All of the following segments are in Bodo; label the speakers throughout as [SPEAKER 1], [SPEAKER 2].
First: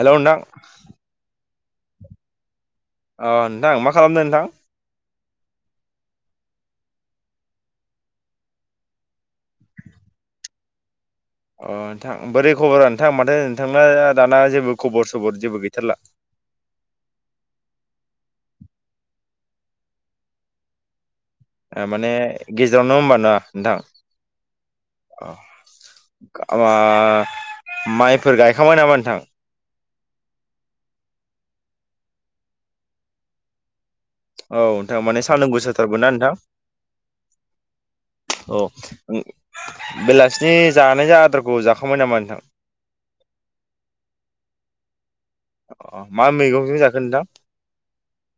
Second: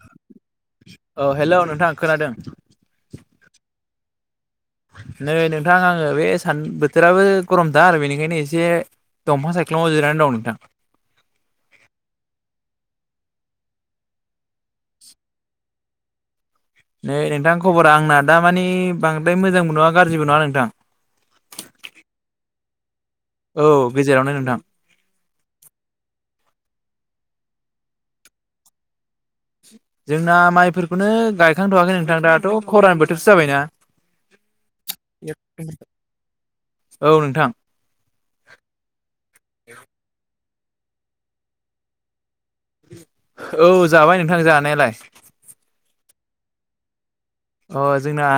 [SPEAKER 1] हेल' नोंथां।
[SPEAKER 2] थां खोनादों।
[SPEAKER 1] अ नोंथां मा खालामदों नोंथां?
[SPEAKER 2] नै नोंथां आङो बे सान बोथोराबो गरमथार बेनिखायनो एसे दंफां साइख्लुमाव जिरायनानै दं नोंथां।
[SPEAKER 1] अ नोंथां बोरै खबरा नोंथां माथो? नोंथांना दाना जेबो खबर सबर जेबो गैथारला। [inaudible]
[SPEAKER 2] नै नोंथां खबरा आंना दा मानि बांद्राय मोजांबो नङा गाज्रिबो नङा नोंथां।
[SPEAKER 1] आ माने गेजेरावनो होनबा?
[SPEAKER 2] औ गेजेरावनो नोंथां।
[SPEAKER 1] औ मा माइफोर गायखांबाय नामा नोंथां?
[SPEAKER 2] जोंना माइफोरखौनो गायखांथ'आाखै नोंथां दाथ' खरानि बोथोरसो जाबायना।
[SPEAKER 1] औ नोंथां माने सानदुं गोसाथारगोन ना नोंथां।
[SPEAKER 2] औ नोंथां
[SPEAKER 1] अ ओ बेला सि जानाय जा आदारखौ जाखांबाय नामा नोंथां?
[SPEAKER 2] औ जाबाय नोंथां जानायालाय।
[SPEAKER 1] अ मा मैगंजों जाखो नोंथां?
[SPEAKER 2] अ जोंना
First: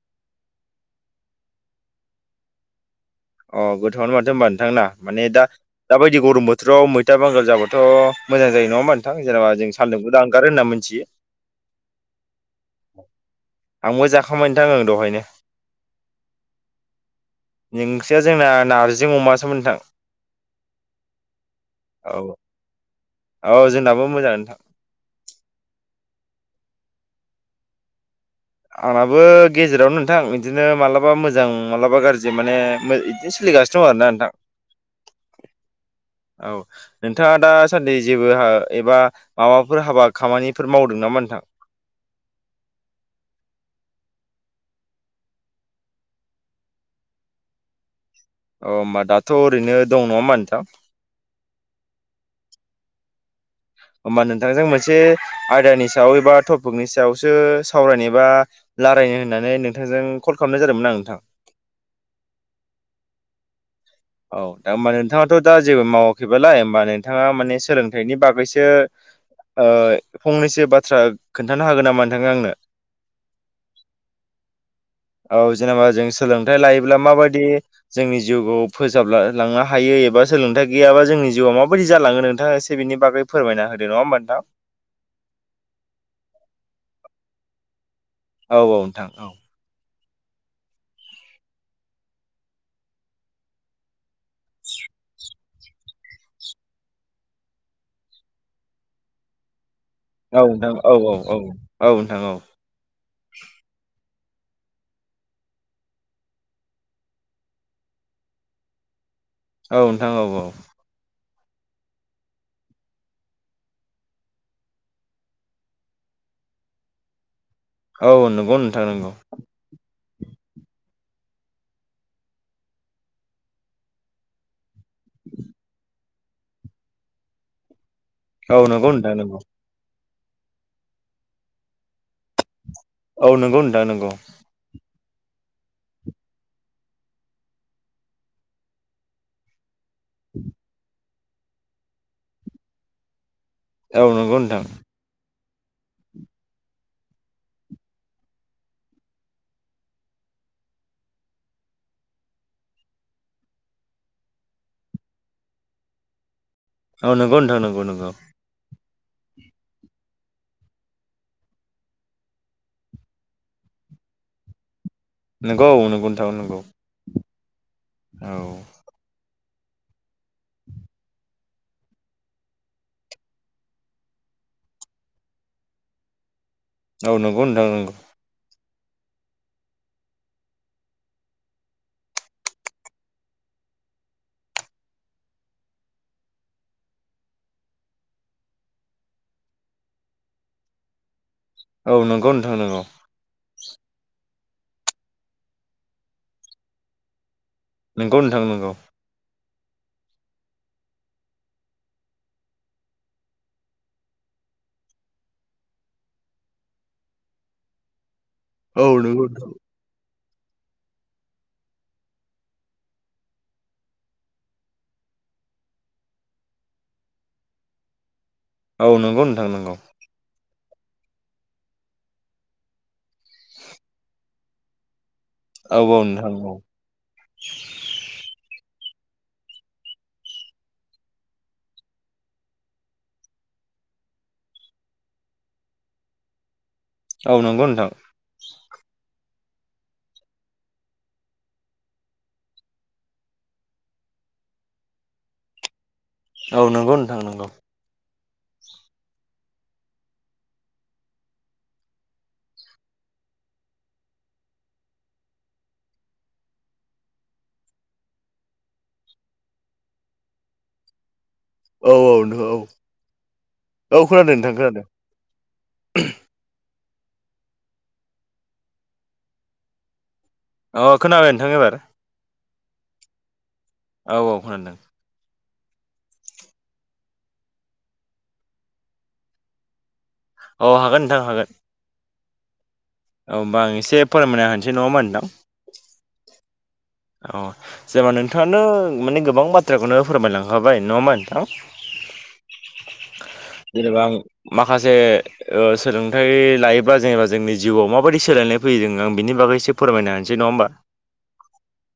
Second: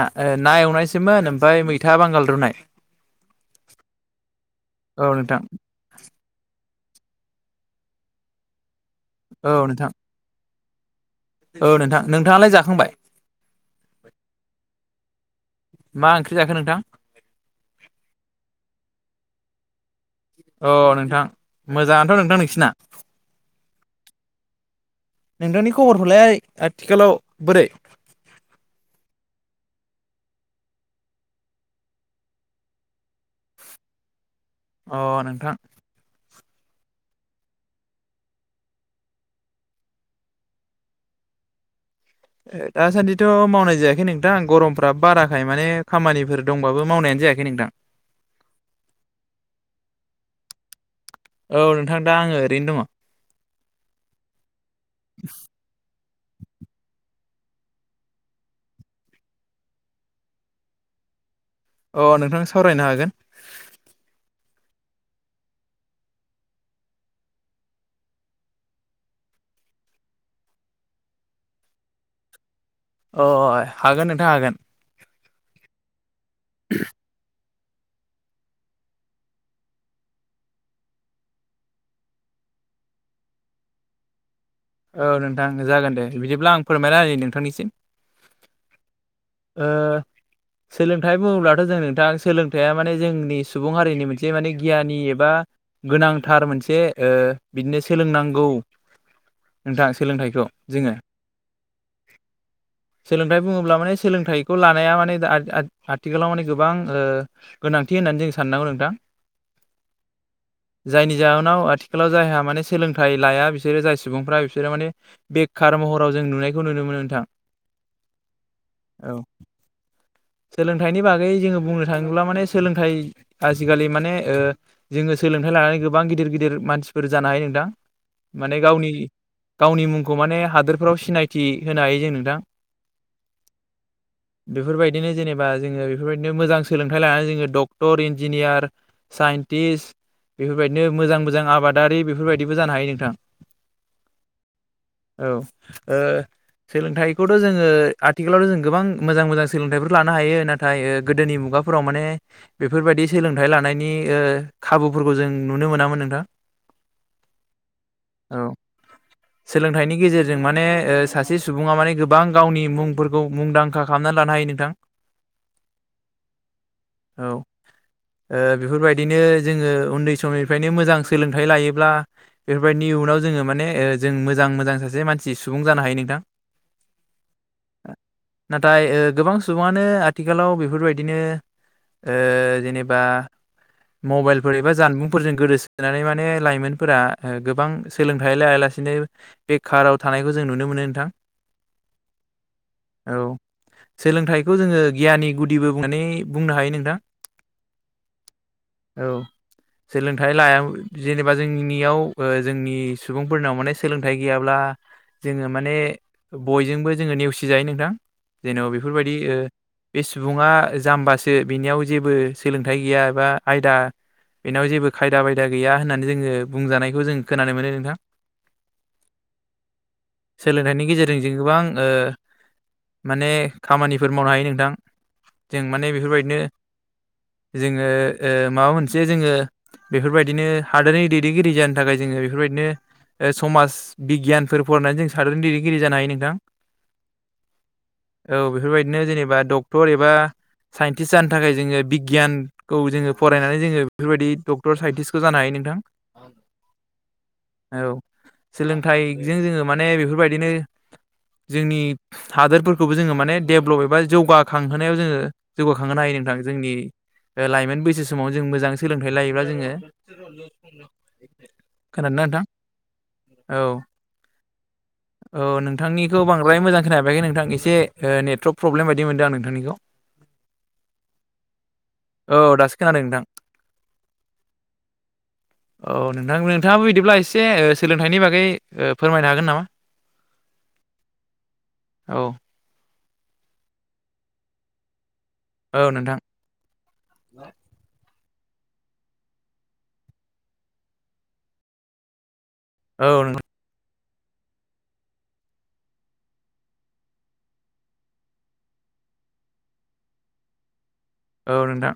[SPEAKER 2] ना एवनायसोमोन ओमफायय मैथा बांगाल रुनाय।
[SPEAKER 1] अ गोथाङनो माथो होनबा नोंथांना
[SPEAKER 2] औ
[SPEAKER 1] माने
[SPEAKER 2] नोंथां
[SPEAKER 1] दा दााबायदि गरम बो थोराव मैथा बांगाल जाब्लााथ' मोजां जायो नङा नोंथां
[SPEAKER 2] औ
[SPEAKER 1] जेनेबा जों
[SPEAKER 2] नोंथां
[SPEAKER 1] सानदुंबो दानगारो होनना मिनथियो।
[SPEAKER 2] औ नोंथां। नोंथाङालाय जाखांबाय?
[SPEAKER 1] आंबो जाखांबाय नोथांङो ओ दहायनो।
[SPEAKER 2] मा ओंख्रि जाखो नोंथां
[SPEAKER 1] जोंना नारजि अमा सोमोन नोंथां।
[SPEAKER 2] अ नोंथां मोजाङथ'
[SPEAKER 1] औ
[SPEAKER 2] नोंथां नोंसिना।
[SPEAKER 1] औ जोंनाबो मोजाङानो नोथां।
[SPEAKER 2] नोंथांनि खबरफ्रालाय आथिखालाव बोरै?
[SPEAKER 1] आंनाबो गेजेरावनो नोंथां बिदिनो मालाबा मोजां मालाबा गाज्रि माने मो इदिनो सोलि गासिनो आरोना नोंथां।
[SPEAKER 2] अ नोंथां।
[SPEAKER 1] औ नोंथाङा दासान्दि जेबो एबा माबाफोर हाबा खामानिफोर मावदों नामा नोंथां? [inaudible]
[SPEAKER 2] ओ दासान्दिथ' मावनाय जायाखै नोंथां गरमफ्रा बाराखाय माने खामानिफोर दंबाबो मावनायानो जायाखै नोंथां।
[SPEAKER 1] अ होमबा दाथ' ओरैनो दं नङा होमबा नोंथां
[SPEAKER 2] औ नोंथां दा आङो ओरैनो दङ।
[SPEAKER 1] होमबा नोंथांजों मोनसे आयदानि सायाव एबा टपिकनि सायावसो सावरायनो एबा रालायनो होननानै नोंथांजों कल खालामनाय जादोंमोन आं। नोंथां।
[SPEAKER 2] अ नोंथां सावरायनो हागोन।
[SPEAKER 1] औ दा हबा नोंथाङाथ' दा जेबो मावाखैबालाय होमबा नोंथाङा माने सोलोंथाइनि बागैसो ओ फंनैसो बाथ्रा खोन्थानो हागोन नामा नोंथां आंनो?
[SPEAKER 2] अ अ अ हागोन नोंथां हागोन।
[SPEAKER 1] औ जेनेबा जों सोलोंथाइ लायोब्ला माबायदि जोंनि जिउखौ फोजाब लांनो हायो एबा सोलोंथाइ गैयाबा जोंनि जिउआ माबायदि जालाङो नोंथाङा एसे बिनि बागै फोरमायना होदो नङा होनबा नोंथां?
[SPEAKER 2] औ नोंथां जागोन दे बिदिब्ला आं फोरमायना होनि नोंथांनो इसे
[SPEAKER 1] औ औ नोंथां औ। [inaudible]
[SPEAKER 2] सोलोंथाइ बुङोब्लाथ' जों नोंथां सोलोंथाइया माने जोंनि सुबुं हारिनि मोनसे माने गियानि एबा गोनांथार मोनसे ओ बिदिनो सोलोंनांगौ।
[SPEAKER 1] [inaudible]
[SPEAKER 2] नोंथां
[SPEAKER 1] औ
[SPEAKER 2] सोलोंथाइखौ
[SPEAKER 1] नोंथां
[SPEAKER 2] जोङो
[SPEAKER 1] औ औ औ औ नोंथां औ
[SPEAKER 2] सोलोंथाइ बुङोब्ला माने सोलोंथाइखौ लानाया माने आथ आथ आथिखालाव माने गोबां ओ गोनां थि होननानै जों साननांगौ नोंथां।
[SPEAKER 1] औ नोंथां औ औ।
[SPEAKER 2] जायनि जाहोनाव आथिखालाव जायहा माने सोलोंथाइ लाया बिसोरो जाय सुबुंफ्रा बिसोरो माने बेखार महराव जों नुनायखौ नुनो मोनो नोंथां।
[SPEAKER 1] औ नंगौ नोंथां नंगौ
[SPEAKER 2] औ सोलोंथाइनि बा गै जोङो बुंनो थाङोब्ला माने सोलोंथाइ आजिखालि माने ओ जोङो सोलोंथाइ लानानै गोबां गि दिर गिदिर मानसिफोर जानो हायो नोंथां। माने
[SPEAKER 1] औ
[SPEAKER 2] गावनि
[SPEAKER 1] नंगौ नोंथां नंगौ।
[SPEAKER 2] गावनि मुंखौ माने हादोरफ्राव सिनायथि होनो हायो जों नोंथां।
[SPEAKER 1] औ नंगौ नोंथां नंगौ।
[SPEAKER 2] इदिनो जेनेबा जोङो बेफोरबायदिनो मोजां सोलोंथाइ लानानै जोङो डक्टर इन्जिनियार साइन्टिस्ट। बेफोरबायदिनो मोजां मोजां आबादारि बेफोरबायदिबो जानो हायो नोंथां।
[SPEAKER 1] औ नंगौ नोंथां।
[SPEAKER 2] औ ओ सोलोंथाइखौथ' जोङो आथिखालावथ' जों गोबां मोजां मोजां सोलोंथाइफोर लानो हायो नाथाय गोदोनि मु गाफोराव माने बेफोरबायदि सोलोंथाइ लानायनि ओ खाबुफोरखौ जों नुनो मोनामोन नोंथां।
[SPEAKER 1] औ नंगौ नोंथां नंगौ नंगौ।
[SPEAKER 2] औ सोलोंथाइनि गेजेरजों माने ओ सासे सुबुङा माने गोबां गावनि मुंफोरखौ मुंदांखा खालामनानै ला नो हायो नोंथां।
[SPEAKER 1] नंगौ औ नंगौ नोंथां नंगौ
[SPEAKER 2] औ
[SPEAKER 1] औ
[SPEAKER 2] ओ बेफोरबायदिनो जोङो उन्दै समनिफ्रायनो मोजां सोलोंथाइ लायोब्ला बेफोरबायदि इयुनाव जोङो माने ओ जों मोजां मोजां सासे मानसि सुबुं जानो हायो नोंथां।
[SPEAKER 1] औ नंगौ नोंथां नंगौ।
[SPEAKER 2] नाथाय ओ गोबां सुबुङानो आथिखालाव बेफोरबायदिनो ओ जेनेबा मबाइलफोर एबा जानबुंफोरजों गोदोसोनानै माने लाइमोनफोरा गोबां सोलोंथाइ लायाला सेनो बेखाराव थानायखौ जों नुनो मोनो नोंथां।
[SPEAKER 1] औ नंगौ नोंथां नोंगौ।
[SPEAKER 2] औ सोलोंथाइखौ जोङो गियाननि गुदिबो बुंनानै बुंनो हायो नोंथां।
[SPEAKER 1] नोंगौ नोंथां नोंगौ।
[SPEAKER 2] औ सोलोंथाइ लाया जेनेबा जोंनियाव जोंनि सुबुंफोरनाव माने सोलोंथाइ गैयाब्ला जोङो माने बयजोंबो जोङो नेवसिजायो नोंथां। जेन'
[SPEAKER 1] औ
[SPEAKER 2] बेफोरबायदि
[SPEAKER 1] नंगौ
[SPEAKER 2] ओ सुबुङा जाम्बासो बिनियाव जेबो सोलोंथाइ गैया एबा आयदा बेनाव जेबो खायदा बायदा गैया होननानै जोङो बुंजानायखौ जों खोनानो मोनो नोंथां।
[SPEAKER 1] औ नंगौ नोंथां नंगौ।
[SPEAKER 2] सोलोंथाइनि गेजेरजों जों गोबां ओ माने खामानिफोर मावनो हायो नोंथां। जों
[SPEAKER 1] औ
[SPEAKER 2] माने
[SPEAKER 1] औ
[SPEAKER 2] बेफोरबायदिनो
[SPEAKER 1] नोंथां
[SPEAKER 2] जोङो ओ माबा मोन से जोङो बेफोरबायदिनो हादोरनि दैदेनगिरि जानो थाखाय जोङो बेफोरबायदिनो समाज बिगियानफोर फरायनानै जों सादारन दैदेनगिरि जानो हायो नोंथां।
[SPEAKER 1] औ नंगौ नोंथां।
[SPEAKER 2] औ बेफोरबायदिनो जेनेबा डक्टर एबा साइन्टिस्ट जानो थाखाय जोङो बिगियानखौ जोङो फरायनानै जोङो बेफोरबायदि डक्टर साइन्टिस्टखौ जानो हायो नोंथां।
[SPEAKER 1] औ नंगौ नोंथां नोंगौ।
[SPEAKER 2] औ सोलोंथाइजों जोङो माने बेफोरबायदिनो जोंनि हादोरफोरखौबो जोङो माने डेभलप एबा जौगाखांहोनायाव जोङो जौगाखांहोनो हायो। नोंथां जोंनि लाइमोन बैसो समाव जों मोजां सोलोंथाइ लायोब्ला जोङो
[SPEAKER 1] औ औ
[SPEAKER 2] खोनादोंना नोंथां
[SPEAKER 1] नोंगौ।
[SPEAKER 2] औ
[SPEAKER 1] नोंथां खो
[SPEAKER 2] औ नोंथांनिखौ बांद्राय मोजां खोनाबायखै नोंथां ओ एसे नेटवारर्क प्रब्लेम बायदि मोनदों आं नोंथांनिखौ।
[SPEAKER 1] अ खोनाबाय नोंथां एबार?
[SPEAKER 2] औ दासो खोनादों नोंथां।
[SPEAKER 1] औ औ खोनादों।
[SPEAKER 2] औ नोंथां नोंथाङाबो बिदिब्ला एसे सोलोंथाइनि बागै फोरमायनो हागोन नामा?
[SPEAKER 1] औ हागोन नोंथां हागोन।
[SPEAKER 2] औ
[SPEAKER 1] औ होनोमबा आं एसे फोरमायनो होनसै नङा होमबा नोंथां।
[SPEAKER 2] औ नोंथां।
[SPEAKER 1] औ जेबा नों नोंथाङानो माने गोबां बाथ्राखौनो फोरमायलांखाबाय नङाहोमबा नोंथां।
[SPEAKER 2] औ नोंथां
[SPEAKER 1] जेनेबा आं माखासे ओ सोलोंथाइ लायोब्ला जेनेबा जोंनि जिउआव माबायदि सोलायनाय फैयो जों आं बिनि नि बागोय एसे फोरमायनोानोसै नङा होनबा।
[SPEAKER 2] औ नोंथां।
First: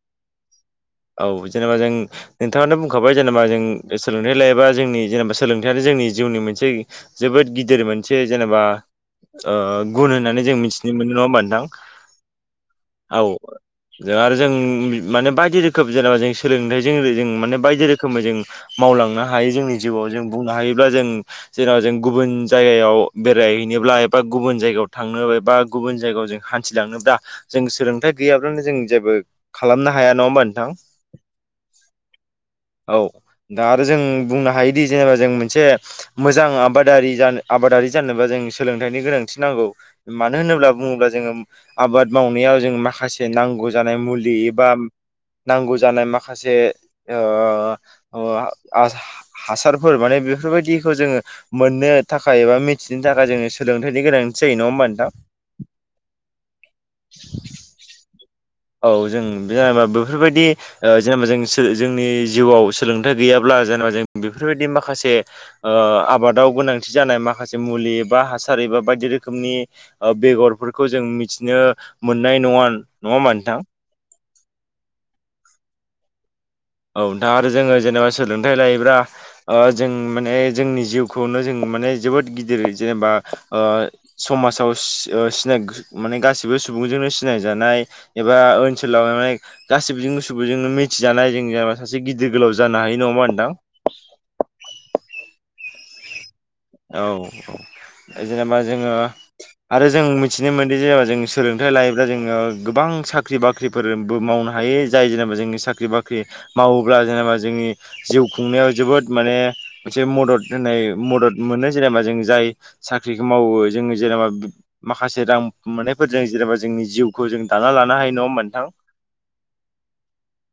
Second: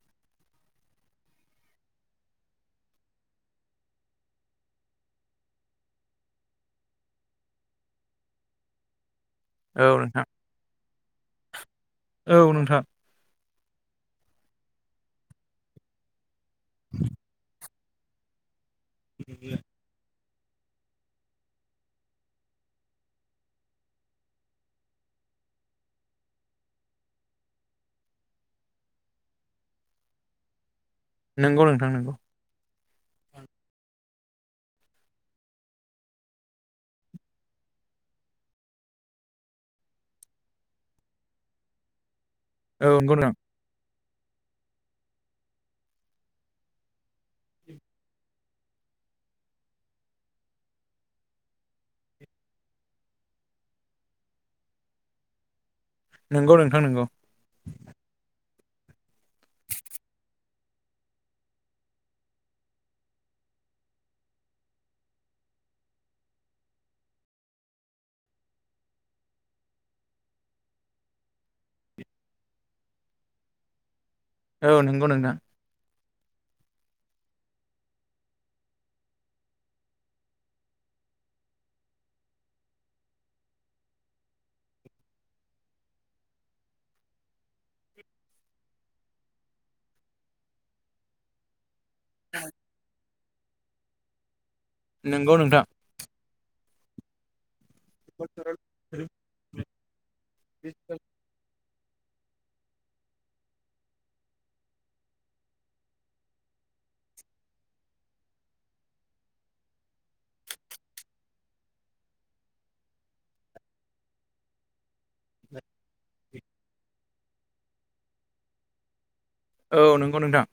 [SPEAKER 1] औ जेनेबा जों नोंथाङानो बुंखाबाय जेनेबा जों सोलोंथाइ लायोबा जोंनि जेनेबा सोलोंथानो जों जोंनि जिउनि मोनसे जोबोद गिदिर मोनसे जेनेबा ओ
[SPEAKER 2] औ
[SPEAKER 1] गुन
[SPEAKER 2] नोंथां
[SPEAKER 1] होननानै जों मिथिनो मोनो नङा होमबा नोंथां।
[SPEAKER 2] औ नोंथां।
[SPEAKER 1] औ आरो जों माने बायदि रोखोम जेनेबा जों सोलोंथाइजों जों माने बायदि रोखोम रोखोमै जों मावलांनो हायो जोंनि जिउआव जों। बुंनो हायोब्ला जेराव जों गुबुन जायगायाव बेरायहैनोब्ला एबा गुबुन जायगायाव थांनो बा गुबुन जायगायाव जों हान्थिलाङोब्ला जों सोलोंथाइ गैयाब्लानो जों जेबो खालामनो हाया नङामोन। नोंथां।
[SPEAKER 2] नंगौ नोंथां नोंगौ।
[SPEAKER 1] औ दा आरो जों बुंनो हायोदि जेनेबा जों मोनसे मोजां आबादारि जानो आबाद आरि जानोबा जों सोलोंथाइनि गोनांथि नांगौ मानो होनोब्ला बुङोब्ला जोङो आबाद मावनायाव जों
[SPEAKER 2] औ नंगौ
[SPEAKER 1] माखासे
[SPEAKER 2] नोंथां
[SPEAKER 1] नांगौ जानाय मुलि एबा नांगौ जानाय माखासे ओ आसार हासारफोर माने बेफोरबायदिखौ जोङो मोननो थाखाय एबा मिथिनो थाखाय जोङो सोलोंथाइनि गोनांथि जायो नङा होमबा नोंथां।
[SPEAKER 2] नंगौ नोंथां नोंगौ।
[SPEAKER 1] औ जों जेनेबा बेफोरबायदि जेनेबा जों जोंनि जिउआव सोलोंथाइ गैयाब्ला। जेनेवा जों बेफोरबायदि माखासे ओ आबादाव गोनांथि जानाय माखासे मुलि एबा हासार बा बायदि रोखोमनि बेगरफोरखौ जों मिथिनो मोननाय नङा नङामोन नोंथां।
[SPEAKER 2] औ नंगौ नोंथां।
[SPEAKER 1] औ दा आरो जोङो जेनेबा सोलोंथाइ लायोब्ला जों माने जोंनि जिउखौनो जों माने जोबोद गिदिर जेनेबा समाजाव सिनाय माने गासिबो सुबुंजोंनो सिनायजानाय एबा ओनसोलाव माने गासिबजोंबो सुबुंजोंनो मिथिजानाय जोङो नेबा सासे गिदिर गोलाव जानो हायो नङा होमबा नोंथां।
[SPEAKER 2] नंगौ नोंथां
[SPEAKER 1] औ औ जेनेबा जोङो आरो जों मिथिनो मोनोदि जेनेबा जों सोलों थाइ लायोब्ला जोङो गोबां साख्रि बाख्रिफोरबो मावनो हायो जाय जेनेबा जोंनि साख्रि बाख्रि माव मावोब्ला जेनेबा जोंनि जिउ खुंनायाव जोबोद माने मोनसे मदद होनाय मदद मोनो जेनेबा जों जाय साख्रिखौ मावो जोङो जेनेबा माखासे रां मोननायफोरजों जेनेबा जोंनि जिउखौ जों दाना लानो हायो नङा नोंथां।
[SPEAKER 2] औ नंगौ नोंथां।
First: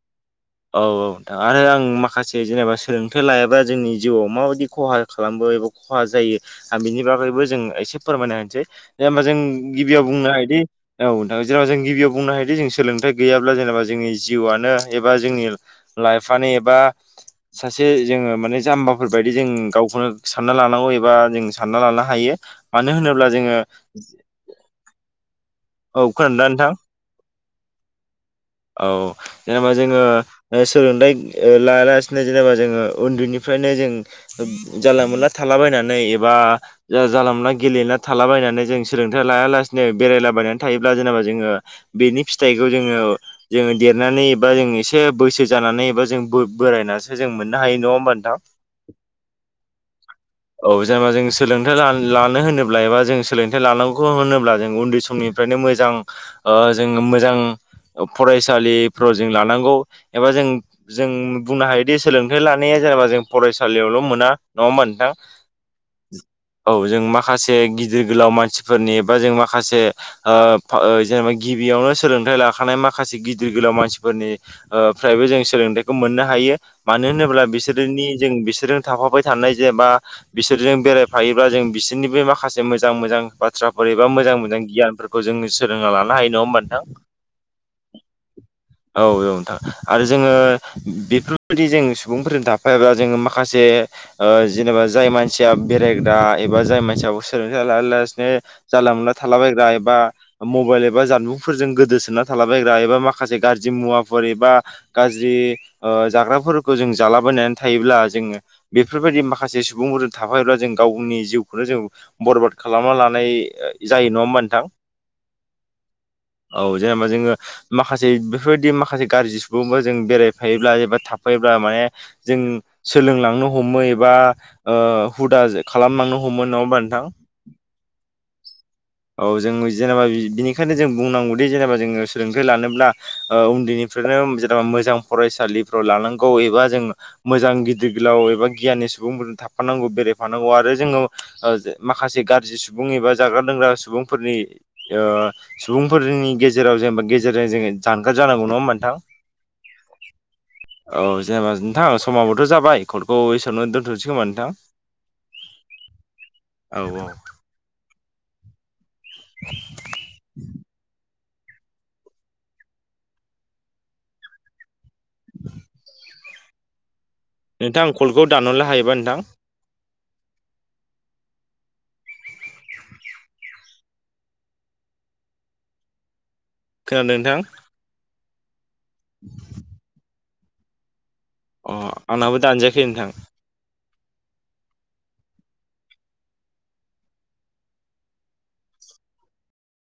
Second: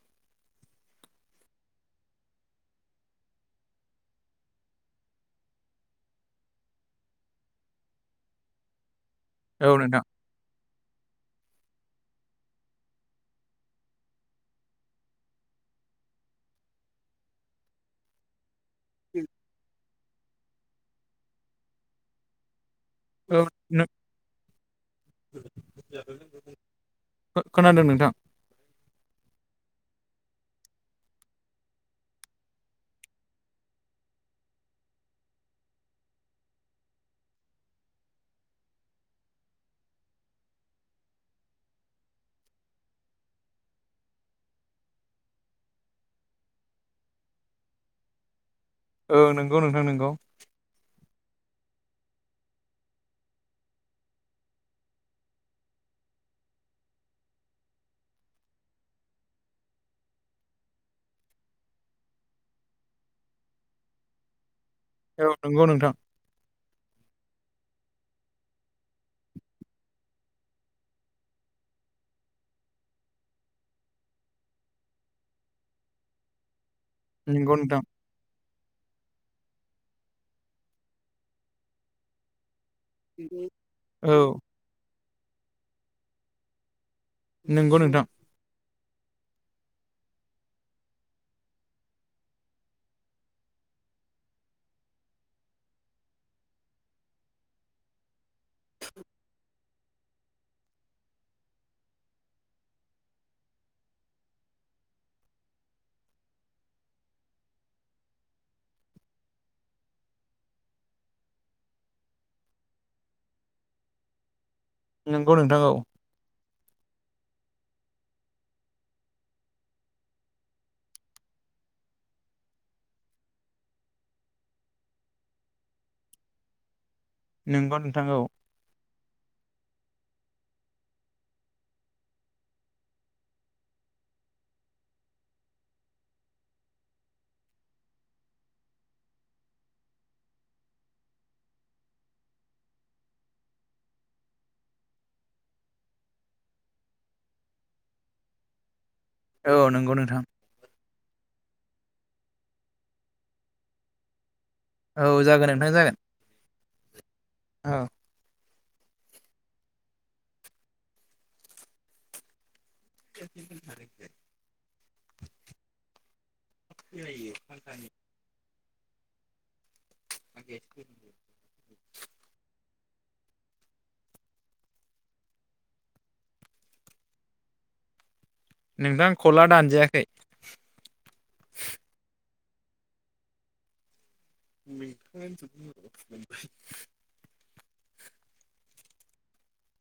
[SPEAKER 1] औ औ नोंथां आरो आं माखासे जेनेबा सोलोंथाइ लायाबा जोंनि जिउआव माबायदि खहा खालामो खहा जायो आ बिनि बागैबो जों एसे फोरमायना होनसै दे होमबा जों
[SPEAKER 2] औ नोंथां
[SPEAKER 1] गिबियाव बुंनो हायोदि औ नोंथां जेराव जों गिबियाव बुंनो हायोदि जों सोलोंथाइ गैयाब्ला जेनेबा जोंनि जिउआनो ए बा जोंनि लाइफनो एबा सासे जोङो माने जाम्बाफोर बायदि जों गाव सानना लानांगौ एबा जों सानना लानो हायो। मानो होनोब्ला
[SPEAKER 2] औ
[SPEAKER 1] जोङो औ खोनादोंना नोंथां
[SPEAKER 2] खोनादों नोंथां
[SPEAKER 1] औ जेनेबा जोङो सोलोंथाइ लायालासिनो जेनेबा जोङो उन्दैनिफ्रायनो जों जानला मोनला थालाबायनानै एबा जानला मोनला गेलेला थालाबायनानै जों सोलोंथाइ लायालासिनो बेरायलाबायनानै थायोब्ला जेनेबा जोङो, बेनि फिथाइखौ जोङो जोङो देरनानै एबा एसे बैसो जा नानै एबा जों बो-बोरायनासो जों मोननो हायो नङा होमबा नोंथां?
[SPEAKER 2] ओ नंगौ नोंथां नंगौ।
[SPEAKER 1] औ जेनेबा जों सोलोंथाइ ला-लानो होनोब्ला एबा जों सोलोंथाइ लानांगौखौ होनोब्ला जों उन्दै समनि फ्रायनो मोजां ओ जों मोजां फरायसालिफ्राव जों लानांगौ एबा जों जों बुंनो हायोदि सोलोंथाइ लानाया जेनेबा जों फरायसालियावल' मोना नङा होमबा नोंथां?
[SPEAKER 2] औ नंगौ नोंथां
[SPEAKER 1] औ जों माखासे गिदिर गोलाव मानसिफोरनि बा जों माखासे ओ फा जेनेबा गिबियावनो सोलोंथाइ लाखानाय माखासे गिदिर गोलाव मानसिफोरनि ओ जों सोलोंथाइखौ मोननो हायो मानो होनोब्ला
[SPEAKER 2] नंगौ नोंथां
[SPEAKER 1] बिसोरनि जों बि सोरजों थाफाबाय थानाय जेनेबा बिसोरजों बेरायफायोबा जों बिसोरनिबो माखासे मोजां मोजां बाथ्राफोर एबा
[SPEAKER 2] औ
[SPEAKER 1] मोजां मोजां गियानफोरखौ जोङो सोलोंना लानो हायो, नङा होमबा नोंथां?
[SPEAKER 2] नंगौ नोंथां।
[SPEAKER 1] औ औ नोंथां आरो जोङो बेफोरबायदि जों सुबुंफोरजों थाफायोबा जोङो माखासे से ओ जेनेबा जाय मानसिया बेरायग्रा एबा जाय मानसिया सोलोंथाइ लायालासिनो जानला मोनला थालाबायग्रा ए बा मबाइल एबा जानबुंफोरजों गोदोसोना थालाबायग्रा एबा माखासे गारजि मुवाफोर एबा गाज्रि ओ जाग्राफोरखौ जों जालाबायनानै थायोब्ला जोङो बेफोरबायदि माखासे सुबुं बुंफोरजों थाफायोब्ला जों गावनि जिउखौनो जों बरबाद खालामना लानाय जायो, नङा होमबा नोंथां?
[SPEAKER 2] नंगौ नोंथां औ।
[SPEAKER 1] औ जेनेबा जोङो माखासे बेफोरबायदि माखासे गारजि सुबुंफोरजों बेरायफायोब्ला एबा थाफायो ब्ला माने जों सोलोंलांनो हमो एबा ओ हुदा खालामलांनो हम मो नङा होमबा नोंथां।
[SPEAKER 2] नोंगौ नोंथां औ।
[SPEAKER 1] औ जों जेनेबा बिनिखायनो जों बुंनांगौदि जेनेबा जोङो सोलोंथाइ लानोब्ला उन्दैनि फ्रायनो जेनेबा मोजां फरायसालिफ्राव लानांगौ एबा जों मोजां गिदिर गोलाव एबा गियानि सुबुंफोर थाफानांगौ बेरायफानांगौ आरो जोङो ओ माखासे गारजि सुबुं एबा जाग्रा लोंग्रा सुबुं बुंफोरनि ओ सुबुंफोर जोंनि गेजेराव जेनेबा गेजेरजों जोङो जानगार जानांगौ, नङा नोंथां?
[SPEAKER 2] औ नंगौ नोंथां।
[SPEAKER 1] औ जेनेबा नोंथां समाबोथ' जाबाय कलखौ इसेयावनो दोनथ'नोसै खोमा नोंथां?
[SPEAKER 2] औ जागोन नोंथां जागोन
[SPEAKER 1] औ
[SPEAKER 2] औ।
[SPEAKER 1] [inaudible]
[SPEAKER 2] [inaudible]
[SPEAKER 1] नोंथां कलखौ दानहरलाय हायोबा नोंथां।
[SPEAKER 2] [inaudible]
[SPEAKER 1] खोनादों नोंथां?
[SPEAKER 2] नोंथां खला दानजायाखै।
[SPEAKER 1] अह आंनाबो दानजायाखै नोंथां।
[SPEAKER 2] [unintelligible]